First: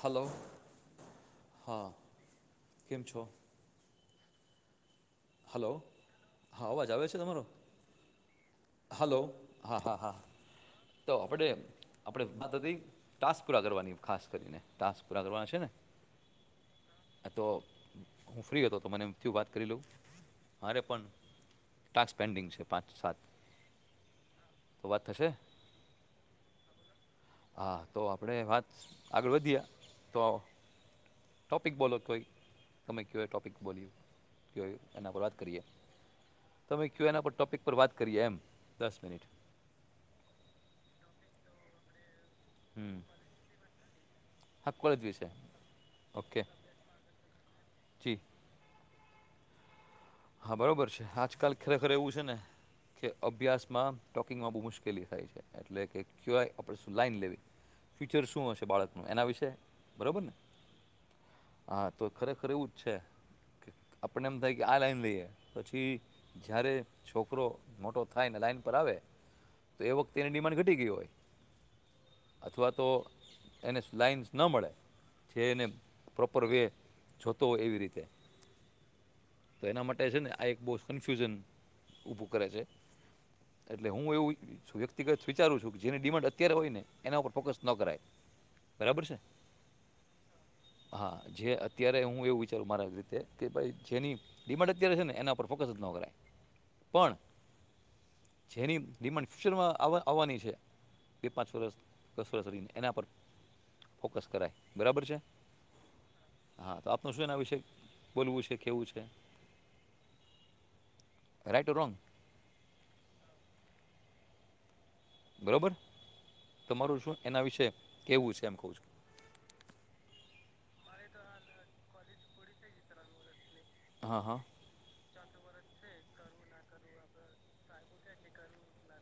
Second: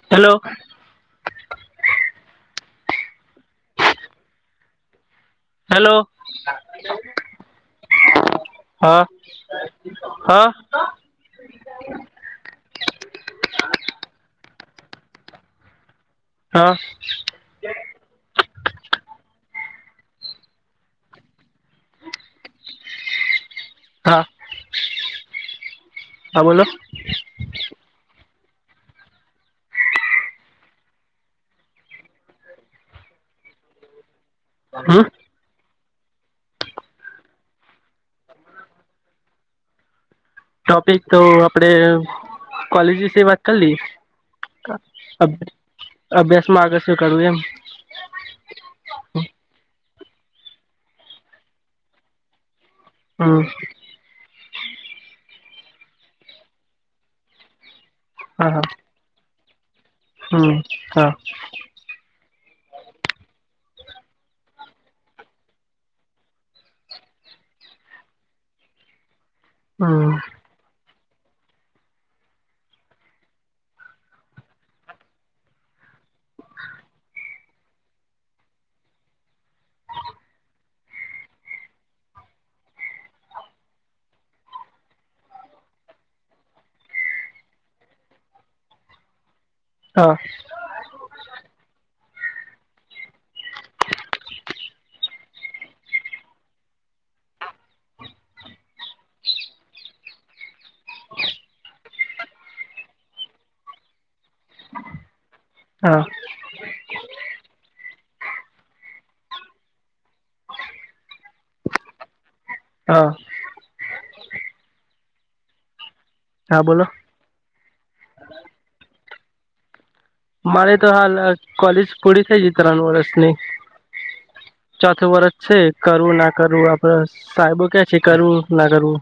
Hello, hello હા કેમ છો? હલો હેલો, હા અવાજ આવે છે તમારો હા હા, તો આપણે, આપણે વાત હતી ટાસ્ક પૂરા કરવાની ખાસ કરીને, ટાસ્ક પૂરા કરવાના છે ને, હા. આ તો હું ફ્રી હતો તો મને એમ થયું વાત કરી લઉં. મારે પણ ટાસ્ક પેન્ડિંગ છે પાંચ સાત, હા તો વાત થશે હા બોલો, હા તો આપણે વાત આગળ વધીએ તો, ટૉપિક બોલો તોય તમે કવાય ટૉપિક બોલ્યું કય હમ એના પર વાત, તમે કયો એના પર ટોપિક પર વાત કરીએ એમ દસ મિનિટ, ટોપિક તો આપડે, કોલેજ હમ વિશે વાત કરી લઈ. હા કોલેજ વિશે અભ્ ઓકે અભ્યાસ માં આગળ શું કરવું એમ, [unintelligible] હા બરાબર છે આજકાલ ખરેખર એવું છે ને કે હમ અભ્યાસમાં, ટોકિંગમાં બહુ મુશ્કેલી થાય છે એટલે કે કહેવાય આપણે શું લાઈન લેવી ફ્યુચર શું હા હશે બાળક, એના વિશે, બરાબર ને હમ હા, હા તો ખરેખર એવું જ છે કે આપને એમ થાય કે આ લાઈન, પછી જ્યારે છોકરો મોટો થાય ને લાઈન પર આવે. તો એ હમ વખત એની ડિમાન્ડ ઘટી ગયી હોય. અથવા તો એને લાઇન્સ ન મળે. છે એને પ્રોપર વે જોતો હોય એવી રીતે. તો એના માટે છે ને આ એક બહુ કન્ફ્યુઝન ઊભું કરે છે એટલે હું એવું, હું વ્યક્તિગત વિચારું છું કે જેની ડિમાન્ડ અત્યારે હોય ને એના ઉપર ફોકસ નો કરાય. બરાબર છે. હા. હા જે અત્યારે હું એવું વિચારું મારા રીતે કે ભાઈ, જેની ડિમાન્ડ અત્યારે છે ને એના પર ફોકસ જ નો કરાય પણ, જેની ડિમાન્ડ ફ્યુચરમાં આવ આવવાની છે. બે પાંચ વરસ દસ વરષ રહીને એના પર ફોકસ કરાય બરાબર છે. હા. હા તો આપનું શું છે ને આ વિષશે બોલવું છે કેહેવું છે. રાઈટ ટુ રૉંગ, હા. બરાબર, હા બોલો તમારું શું એના વિશે કહેવું છે એમ કહું છું. મારે તો હાલ કોલેજ પૂરી થઈ ત્રણ વર્ષની હા હા. ચોથું વરષ છે કરવું ના કરવું આપડ સાહેબો કે છે કરવું ના કરવું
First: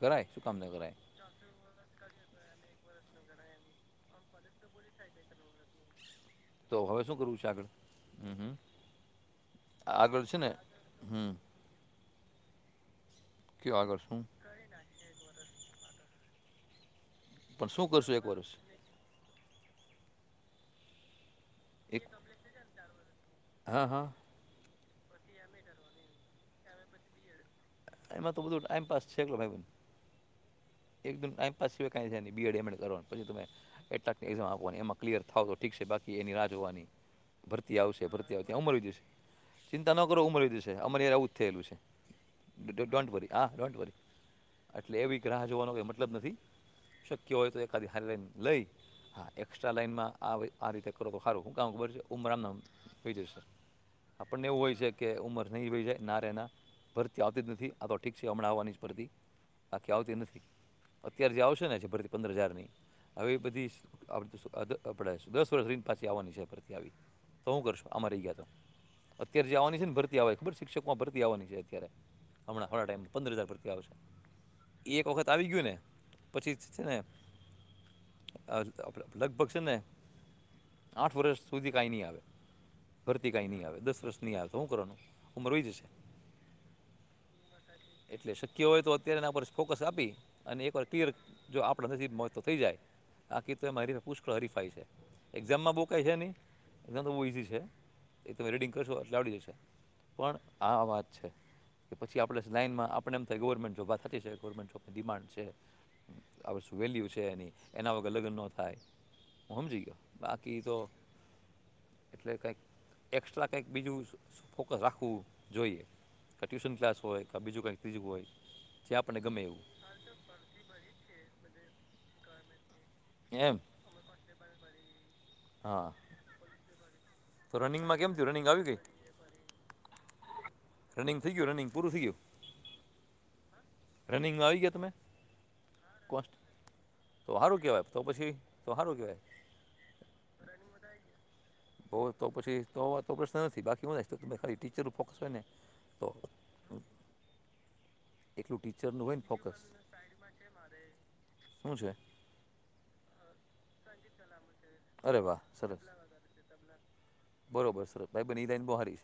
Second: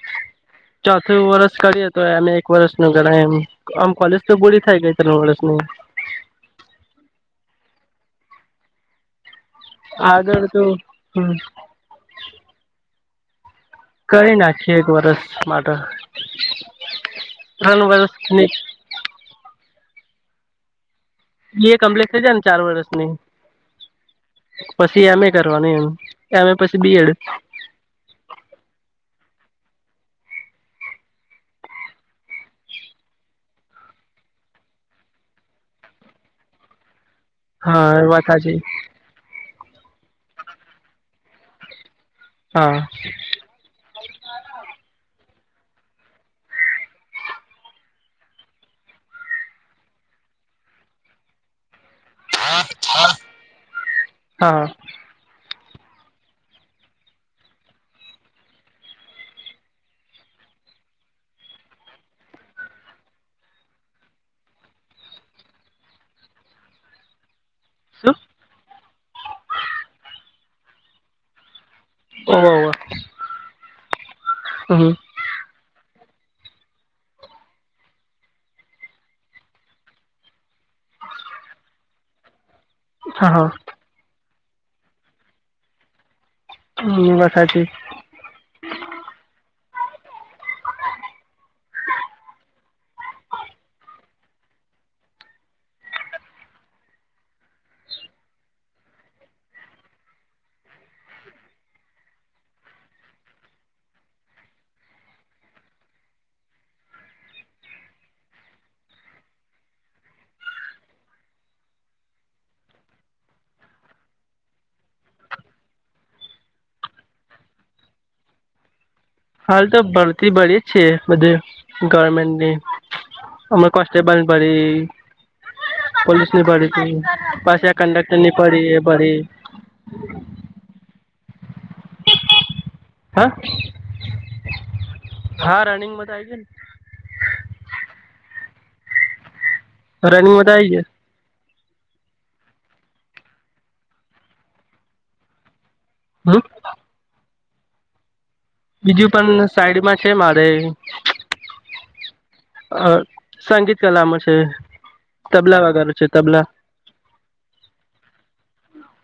કરાય શું કામ ન કરાય ચોથું વરષ કરી હતી તો એમે એક વર્ષ ન ગણાય એમ આમ કોલેજ તો પૂરી થઈ ગઈ ત્રણ વર્ષની તો હવે શું કરવું છે આગળ હમ્મ હમ્મ આગળ છે ને હમ્મ હમ કયો આગળ શું કરી નાખીએ એક વર્ષ માટે પણ ત્રણ શું કરશું એક વર્ષની વર્ષ એ એક કોમ્પલેટ થઈ જાય ને ચાર વર્ષની હા હા પછી એમ એ કરવાનું એમ એમ એ પછી બી એડ એમાં તો બધું ટાઈમપાસ છે [unintelligible] એકદમ ટાઈમપાસ સિવાય કઈ નહી બીએડ એમએડ કરવાનું પછી તમે એટકને એજ આપવાની એમાં ક્લિયર થાવો તો ઠીક બાકી એની રાહ જોવાની ભરતી હા આવશે એ વાત ભરતી આવે હાચી ત્યાં ઉમેવી દેશું ચિંતા ન કરો ઉમરી દેશે અમારે આવું જ થયેલું છે હા ડોન્ટ વરી હા ડોન્ટ વરી એટલે એવીક રાહ જોવાનો કંઈ મતલબ નથી શક્ય હોય તો એકાધી હારી લાઇન લઈ હા એક્સ્ટ્રા લાઈનમાં આવે આ રીતે કરો તો સારું હું કામ ખબર સે ઉમરા નામ કઈ જશે આપણને એવું હા હોય છે. કે ઉંમર નહી વહી જાય ના રે ના ભરતી આવતી જ નથી આ તો ઠીક છે હમણાં આવવાની જ ભરતી બાકી આવતી નથી. અત્યારે જે આવશે હજી ભરતી પંદર હજાર ની હવે એ બધી આપ આપણે દસ વર્ષ રહી પાછી આવવાની છે ભરતી આવી તો હું કરશું આમાં શું રહી ગયા તો અત્યારે જે આવવાની છે ને ભરતી આવે ખબર શિક્ષકોમાં ભરતી આવવાની છે અત્યારે હમણાં ઘણા ટાઈમ પંદર હજાર ભરતી આવશે. હમ્મ. એ એક વખત આવી ગ્યું ને પછી છે ને આ રીતે આપળે લગભગ છે ને આઠ વર્ષ સુધી કાઈ ની આવે. ભરતી હા કાઈ હા ની આવે દસ વર્ષ ની આવે તો હું કરવાનું ઉંમર વઈ જશે. હમ્મ એ વાત હાચી એટલે શક્ય હોય તો અત્યારે એના પર ફોકસ આપી અને એકવાર ક્લિયર જો આપણા નસીબ મા હોય તો થઈ જાય. આ કિતે મારી પુષ્કળ હરીફાય છે એક્ઝામમાં બઉ કાઈ છે નઈ એકઝામ તો બઉ ઈઝી છે. એ તો રીડિંગ કરશું એટલે આવડી જશે. પણ આ વાત છે કે પછી આપળે લાઈનમાં આપણે એમ થાય ગવર્મેન્ટ જોબ વાત હાચી છે. ગવર્મેન્ટ જોબની ડિમાન્ડ છે આવશું વેલ્યુ છે એની એના વગર લગ્ન નો થાય હું સમજી ગયો બાકી તો એટલે કંઈક એસ્ટ્રા કંઈક બીજું શું શું ફોકસ રાખવું જોઈએ. કા ટ્યુશન કલાસ હોય કા બીજું કઈક ત્રીજું હોય જે આપણે ગમે એવું હાલ તો ભરતી ભળી છે બધે ગવર્મેન્ટની એમ અમ કોન્સ્ટેબલ ભરી હા. પોલીસ ની ભળતી તો પાસી આ રનિંગમાં કેમ કંડક્ટર થયું ની રનિંગ આવી પળી ગઈ એ ભરી રનિગ થઈ ગયું રનિગ પૂરું થઈ ગયું હ. રનિંગમાં આવી ગયા તમે? હા, રનિંગ માં તો આઈ કોસ્ટ ગયા ને. તો હારું કેવાય, તો પછી તો હારું કેવાય. રનિંગ માં તો આવી ગયા‌. હોય તો, પછી તો તો વાત નો પ્રશ્ન નથી બાકી હોય, એક્સ્ટ્રા તમે ખાલી ટીચર નું ફોકસ હોય ને તો. હમ. બીજું પણ ફોકસ સાઈડમાં છે મારે‌. શું છે અ સંગીત કલામાં છે, અરે વાહ તબલા સરસ વગારુ છે. તબલા. બરોબર, સરસ ભાઈ બને, ઈ લાઈન બો હારી,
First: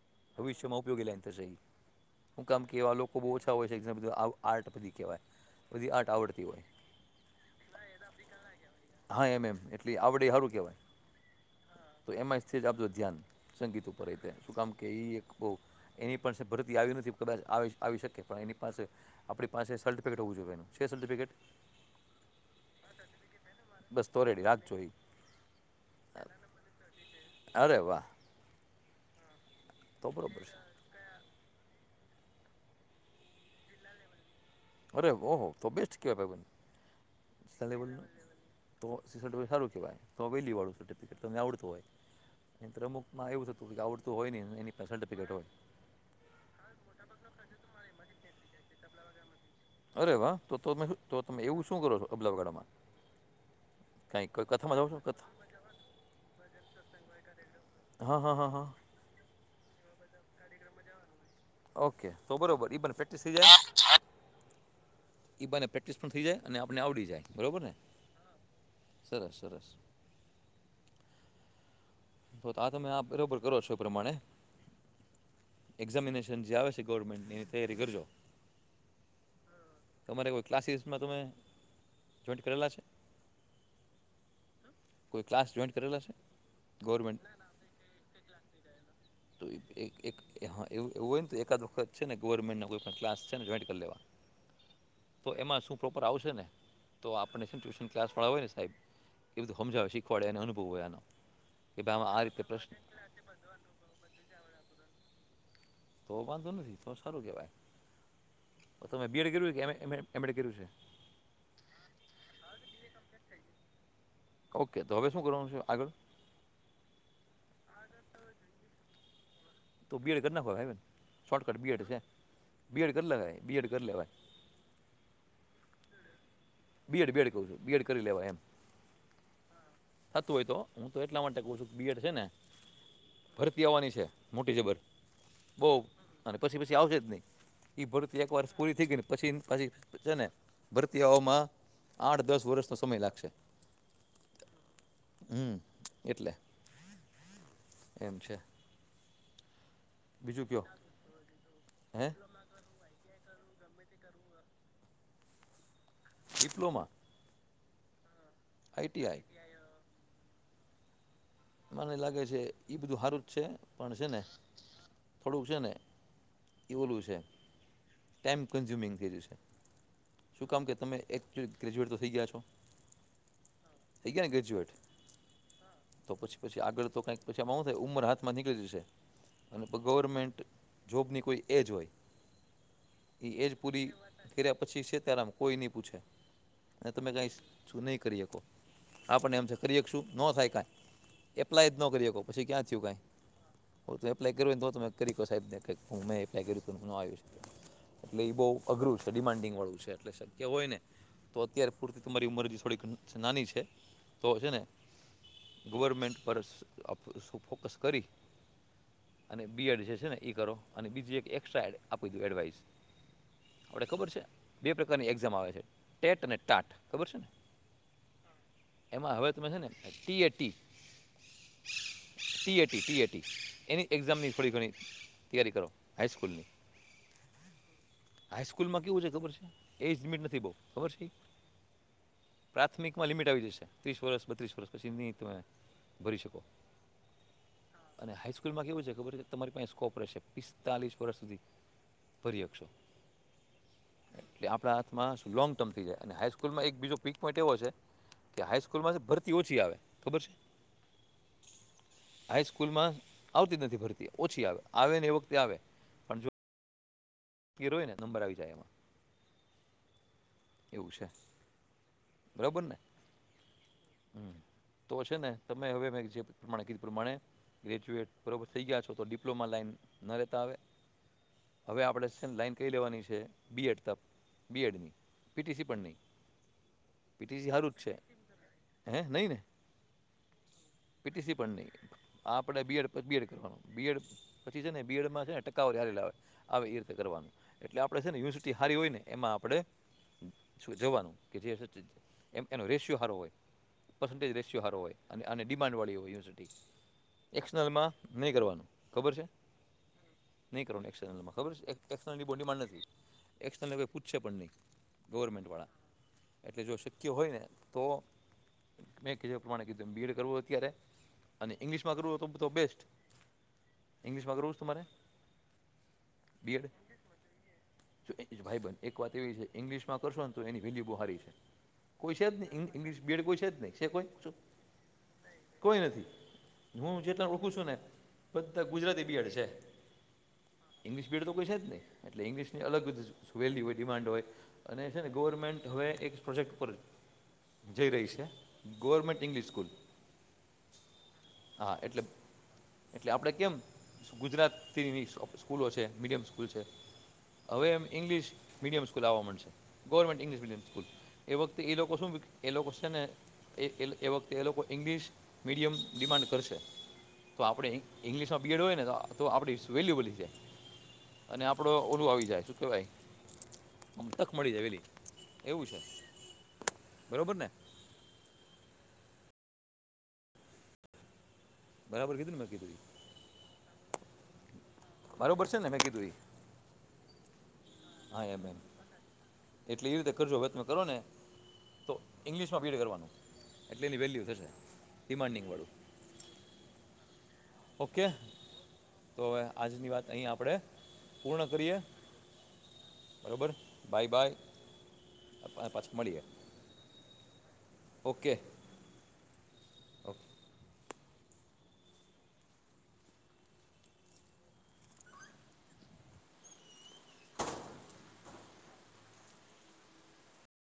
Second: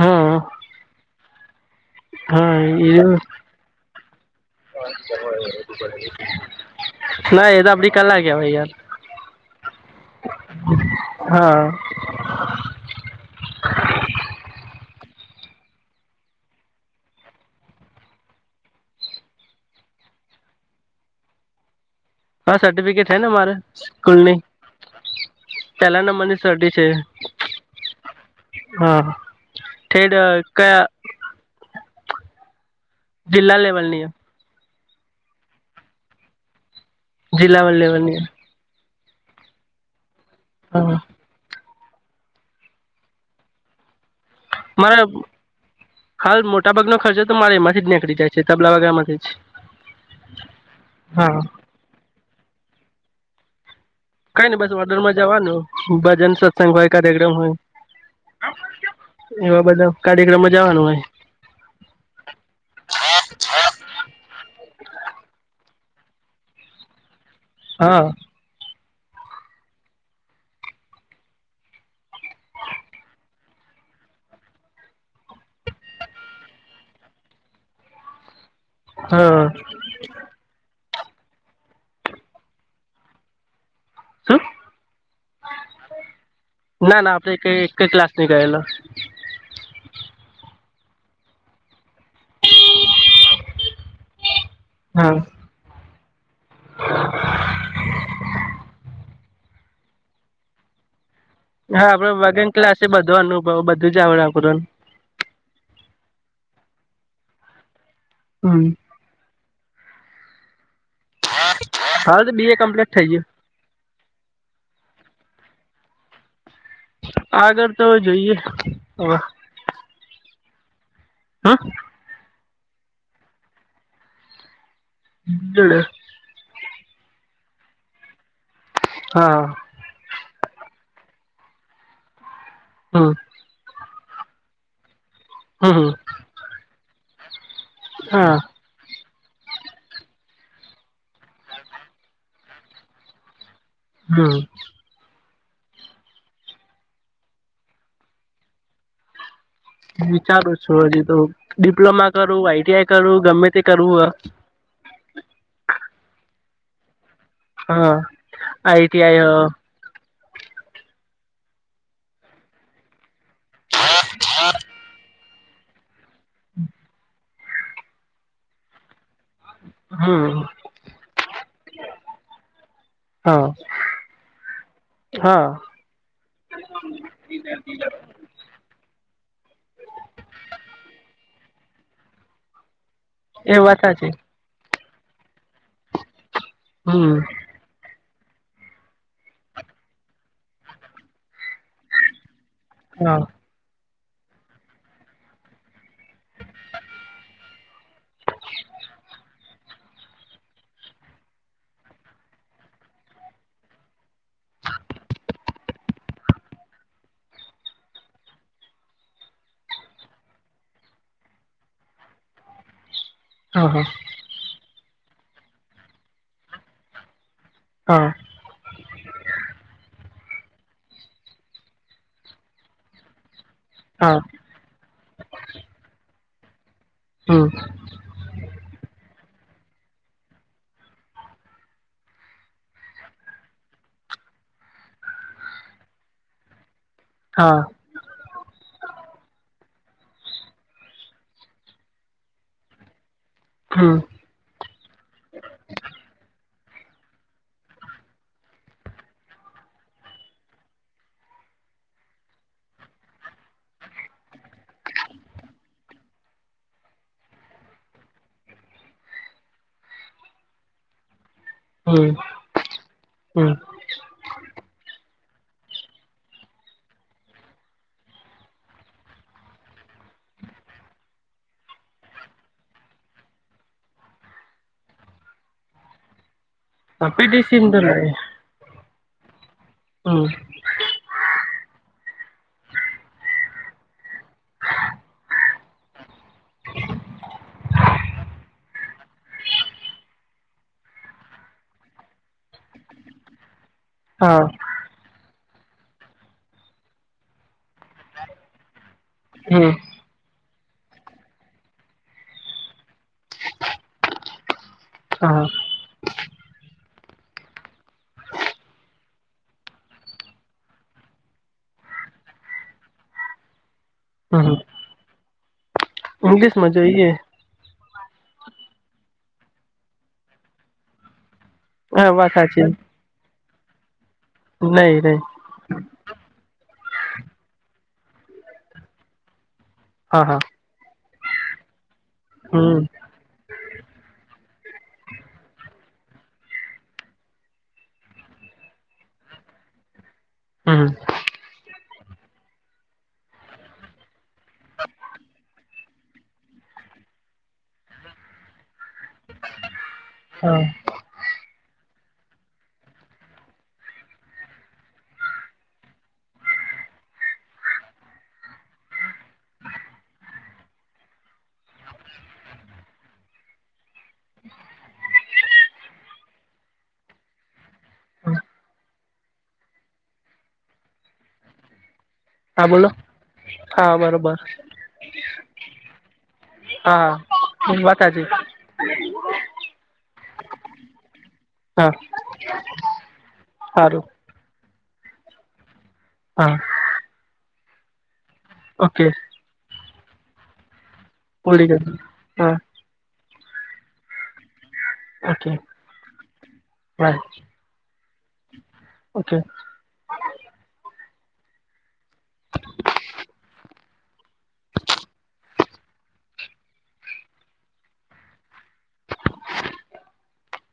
હા ભવિષ્યમાં ઉપયોગી લાઈન થશે ઈ. હું હા કામ કેવા એ લોકો બો ઓછા હોય છે, જેમ ને આવું આર્ટ બધી કેવાય, બધી આર્ટ આવડતી હોય. ના એ તો આપડી કલા કેવાય યાર હા, એમ એમ એટલી આવડે હારું કેવાય. હા. તો એમાં જ આપળુ ધ્યાન સંગીત ઉપર એ રીતે શું કામ કે, ઈ એક બો એની પણ સે ભરતી આવી નથી, કદાજ આવે, આવી શકે, પણ એની પાસે આપળી પાસે સર્ટિફિકેટ હોવું જોઈએ એનું છે, સર્ટિફિકેટ? હા સ, ર્ટિફિકેટ હે ના, મારે બસ તો સ્કૂલની. રેડી રાખજો એ પેલા નંબરની સર્ટિ છે. અરે વાહ. હા, થેડ તો બરોબર છે કયા? જિલ્લા લેવલ ની. અરે ઓહો તો બેસ્ટ કેવાય, ભાઈ, જિલ્લા કયા લેવલ? લેવલની તો સિ સર્ટિફિકેટ હારું કેવાય, તો વેલ્લુ વાળું હા સર્ટિફિકટ. તને આવડતું હોય, નીત્ર અમુકમાં એવું થતું કે, આવડતું હોય ની. મારા હાલ મોટા ભાગનો ખર્ચો તો, મારે એમાંથી જ નીકળી જાય છે, તબલા વગારવા માંથી જ. અરે વા તો તમે તો હા તમે એવું શું કરો છો? તબલા વગાળવામાં. કઈ ની બસ ઓર્ડર માં જવાનું, ભજન સત્સંગ હોય, કાર્યક્રમ હોય. હા હા હા હા એવા બધા કાર્યક્રમમાં જવાનું હોય. ઓકે, તો બરોબર ઈ પણ પ્રેક્ટિસ થઈ જાય. ઈ બાને પ્રેક્ટિસ પણ થઈ જાય, અને આપને આવડી જાય, બરોબર ને. હ. સરસ, સરસ. તો આ તમે આ બરોબર કરો છો? પ્રમાણે. એક્ઝામિનેશન જે આ આવે છે, ગવર્મેન્ટની તૈયારી કરજો. હા. તમારે કોઈ ક્લાસીસમાં તમે જોઈન્ટ કરેલા છે. શું કોઈ ક્લાસ જોઈન્ટ કરેલા છે. ના, ના ગવર્મેન્ટ આપડે કઈ એકે ક્લાસ નઈ કરેલા. તો એક-એક. હા, એવુ એવુ હોય ને, તો એકાદ વખત છે ને, ગવર્મેન્ટના કોઈ પણ કલાસ છે ને, જોઈન્ટ કરી લેવા. [unintelligible] હા. તો એમાં શું પ્રોપર આવસેને, તો આપને ટ્યુશન ક્લાસવાળા હોય ને, સાહેબ એવી રીતે સમજાવશે, શીખવાડે, અને અનુભવ હોય એનો. હા, આપડે વગન ક્લાસે બધો અનુભવ બધું જ આવડે. તો વાંધો નથી તો સારુ કેવાય હમ્મ તો મે બી એડ કર્યું કે એમ એ એમ એડ કર્યું છે [inaudible] હા તો બી એ કમ્પ્લીટ થઈ ગયું ઓકે તો હવે શું કરવાનું છે આગળ આગળ તો જોઈએ હવે તો બીએડ કર નાખો હવે ભાઈ- [unintelligible] શોર્ટકટ બીએડ છે બી એડ કર લેવાય બી એડ કર લેવાય. [unintelligible] બી એડ બેડ કવ છું બીએડ કરી લેવાય એમ હાં થતું હોય તો હું તો એટલા માટે ક્વ છું બી એડ છે ને હમ્મ ભરતી આવાની છે મોટી જબર બોવ હમ અને પછી પછી આવશે જ નહી ઇ ભરતી એક હા વર્ષ પૂરી થઈ ગઈને પછી પાછી જેને ભરતી આવામાં આઠ દસ વર્ષનો સમય લાગશે હમ્મ હમ્મ એટલે એમ છે બીજું વિચારું કયો છું હજીતો હે ડિપ્લોમા કરું આઈ ટી આઈ કરું ગમેતે કરુ અ ડિપ્લોમા હ આઈ ટી આઈટીઆઈ આઈ હ મને લાગે છે ઇ બધું હારું જ છે પણ છે ને થોડુંક છે ને ઇ ઓલું છે ટાઈમ કન્ઝ્યુમિંગ થઈ જશે હમ શું કામ કે તમે એક ગ્રેજ્યુએટ તો થઈ ગયા છો હા થઇ ગયા ને ગ્રેજ્યુએટ હા તો પછી પછી આગળ તો કંઈક પછી એમાં હું થાય ઉંમર હાથમાં નીકળી જશે અને પ ગવર્મેન્ટ જોબની કોઈ એજ હોય ઇ એજ એ વાત પૂરી સાચી કર્યા પછી છેે તારામ કોઈ નહી પૂછે અને તમે હમ કાંઈ છુ નઈ કરી હકો તો આપણને એમ થાય કરી હકશો નો થાય કાંઈ એપ્લાય જ નો કરી હકો પછી ક્યાં થયું કાંઈ હા પોતે એપ્લા કરું હોય ને તો તમે કહી હકો સાહેબ ને [unintelligible] નો આવ્યુ એટલે એ બહુ અઘરું છે ડિમાન્ડિંગ વાળું છે એટલે કે હોય ને તો અત્યારે પૂરતી તમારી ઉંમર હજી થોડીક નાની છે તો જે ને ગવરમેન્ટ પર સુ ફોકસ કરી અને બી એડ જે છે ને એ કરો અને બીજી એક એક્સ્ટ્રા એડ આપી દઉ એડવાઈસ હા હા આપણે ખબર છે બે પ્રકારની એક્ઝામ આવે છે ટેટ અને ટાટ ખબર છે ને હા એમાં હવે તમે છે ને T A T TAT TAT એની હા એક્ઝામની થોડી ઘણી તૈયારી કરો હાઈસ્કૂલની હમ્મ હાઈસ્કૂલ માં કેવું છે ખબર છે એજ લીમિટ નથી બઉ ખબર છે પ્રાથમિકમાં લિમિટ આવી જશે ત્રીસ વર્ષ બત્રીસ વર્ષ પછી નહીં તમે ભરી શકો હા અને હાઈસ્કૂલમાં કેવ છે, ખબર છે કે, તમારી પાસે સ્કોપ રહેશે, પિસ્તાલીસ વર્ષ સુધી. પર્યક્ષો. હા. એટલે આપણા હાથમાં શું લોંગ ટર્મ થઈ જાય, અને હાાઈસ્કૂલમાં એક બીજો પીક પોઈન્ટ એવો છે. કે હાાઈસ્કૂલમાં છે, ભરતી ઓછી આવે ખબર છે. હાઈસ્કૂલમાં આવતી જ નથી, ભરતી ઓછી આવે, આવે ને એ વખતે આવે. હીરોય ને, નંબર આવી જાય એમાં. એવું છે, બરાબરને. હમ તો છે ને, તમે હવે મેં જે પ્રમાણે કીધું પ્રમાણે. ગ્રેજ્યુએટ બરોબર થઈ ગયા છો, તો ડિપ્લોમા લાઈન ન રહેતા આવે. હવે આપણે લાઈન કઈ લેવાની છે, બીએડ તક બીએડની. પીટીસી પણ નહીં, પીટીસી સારું જ છે હે, નહીં ને. હા. પીટીસી પટ્ટણી. આપડે બીએડ બીએડ કરવાનું, બીએડ પછી છે ને, બીએડમાં છે ને, ટકા યારે લાવે. આવે, એ રીતે કરવાનું, એટલે આપણે છે ને, યુનિવર્સિટી સારી હોય ને, એમાં આપણે જોવાનું કે, જે હ એમ એનો રેશિયો સારો હોય, પર્સન્ટેજ હા રેશિયો સારો હોય. અને આ અને ડિમાન્ડવાળી હોય, યુનિવર્સિટી એક્સનલમાં નહીં કરવાનું. ખબર છે. હમ નહીં કરવાનું, એક્સર્નલમાં ખબર છે, એક્સર્નલની બોન્ડીમાં નથી, એક્સર્નલઈ પૂછશે પણ નહીં. હા ગવર્મેન્ટવાળા એટલે જો શક્ય હોય ને તો. મેં કહેધો, એ પ્રમાણે કીધું બીએડ કરવું હો અત્યારે, અને ઇંગ્લિશમાં કરવું હોય તો, બધા તો બેસ્ટ. ઈગ્લશમાં કરું, તમારે. ઇંગ્લિશ બીએડ માં જોઈએ. જો ભાઈ-બેન એક વાત એવી છે, ઇંગ્લિશમાં કરશો ને, તો એની વહેલી બુહારી છે. હા કોઈ છે વાત જ સાચી નહી, ઈંગ્લિશ બીએડ કોઈ છે, જ નહી શ કોઈ શું? નહી નહી કોઈ નથી, હું જેટલા રોખું છું ને, બધા ગુજરાતી બિડ છે. હા, હા. ઈંગ્લિશ બીડ તો કોઈ છે જ નહીં, એટલે ઇંગ્લિશની હમ અલગ સુવેલની હોય, ડિમાન્ડ હોય. અને છે ને, ગવર્મેન્ટ હવે એક પ્રોજેક્ટ ઉપ જ જઈ રહી છે, ગવર્મેન્ટ ઇંગ્લિશ સ્કૂલ. હમ હા, એટલે એટલે આપણે કેમ ગુજરાતીની સ્કૂલો છે, મીડિયમ સ્કૂલ છે. હવે એમ ઇંગ્લિશ મીડિયમ સ્કૂલ આવવા મળશે. ગવર્મેન્ટ ઇંગ્લિશ હા મીડિયમ સ્કૂલ, એ વખતે એ લોકો શું એ લોકો છે ને. એ એ વખતે એ લોકો ઇંગ્લિશ મીડિયમ ડિમાન્ડ કરશે. તો આપણે ઈંગ્લિશમાં બીએડ હોય ને, તો આપણે વેલ્યુઅબલ છે. અને આપડો ઓલું આવી જાય, શું કેવાય. મળી જાય વેલી એવું છે, બરોબર ને. બરાબર કીધું ને. હા, કીધું ઈ બોલો. હા, બરોબર. બરોબર છે ને, મેં કીધું એ. હા વાત હા, સાચી એ બે બેન એટલે એવી રીતે કરજો, હવે તમે કરો ને. હા તો ઈંગ્લિશમાં પીડ કરવાનું, એટલે એની સારું વેલ્યુ થશે, ડિમાન્ડિંગ વાળું. હા. ઓકે ઓકે તો હવે આજની વાત અહીં આપણે પૂર્ણ પૂરી કરીએ. કરી હા બરોબર બાય ઓકે બાય પાછા મળીએ બાય ઓકે ઓકે [inaudible]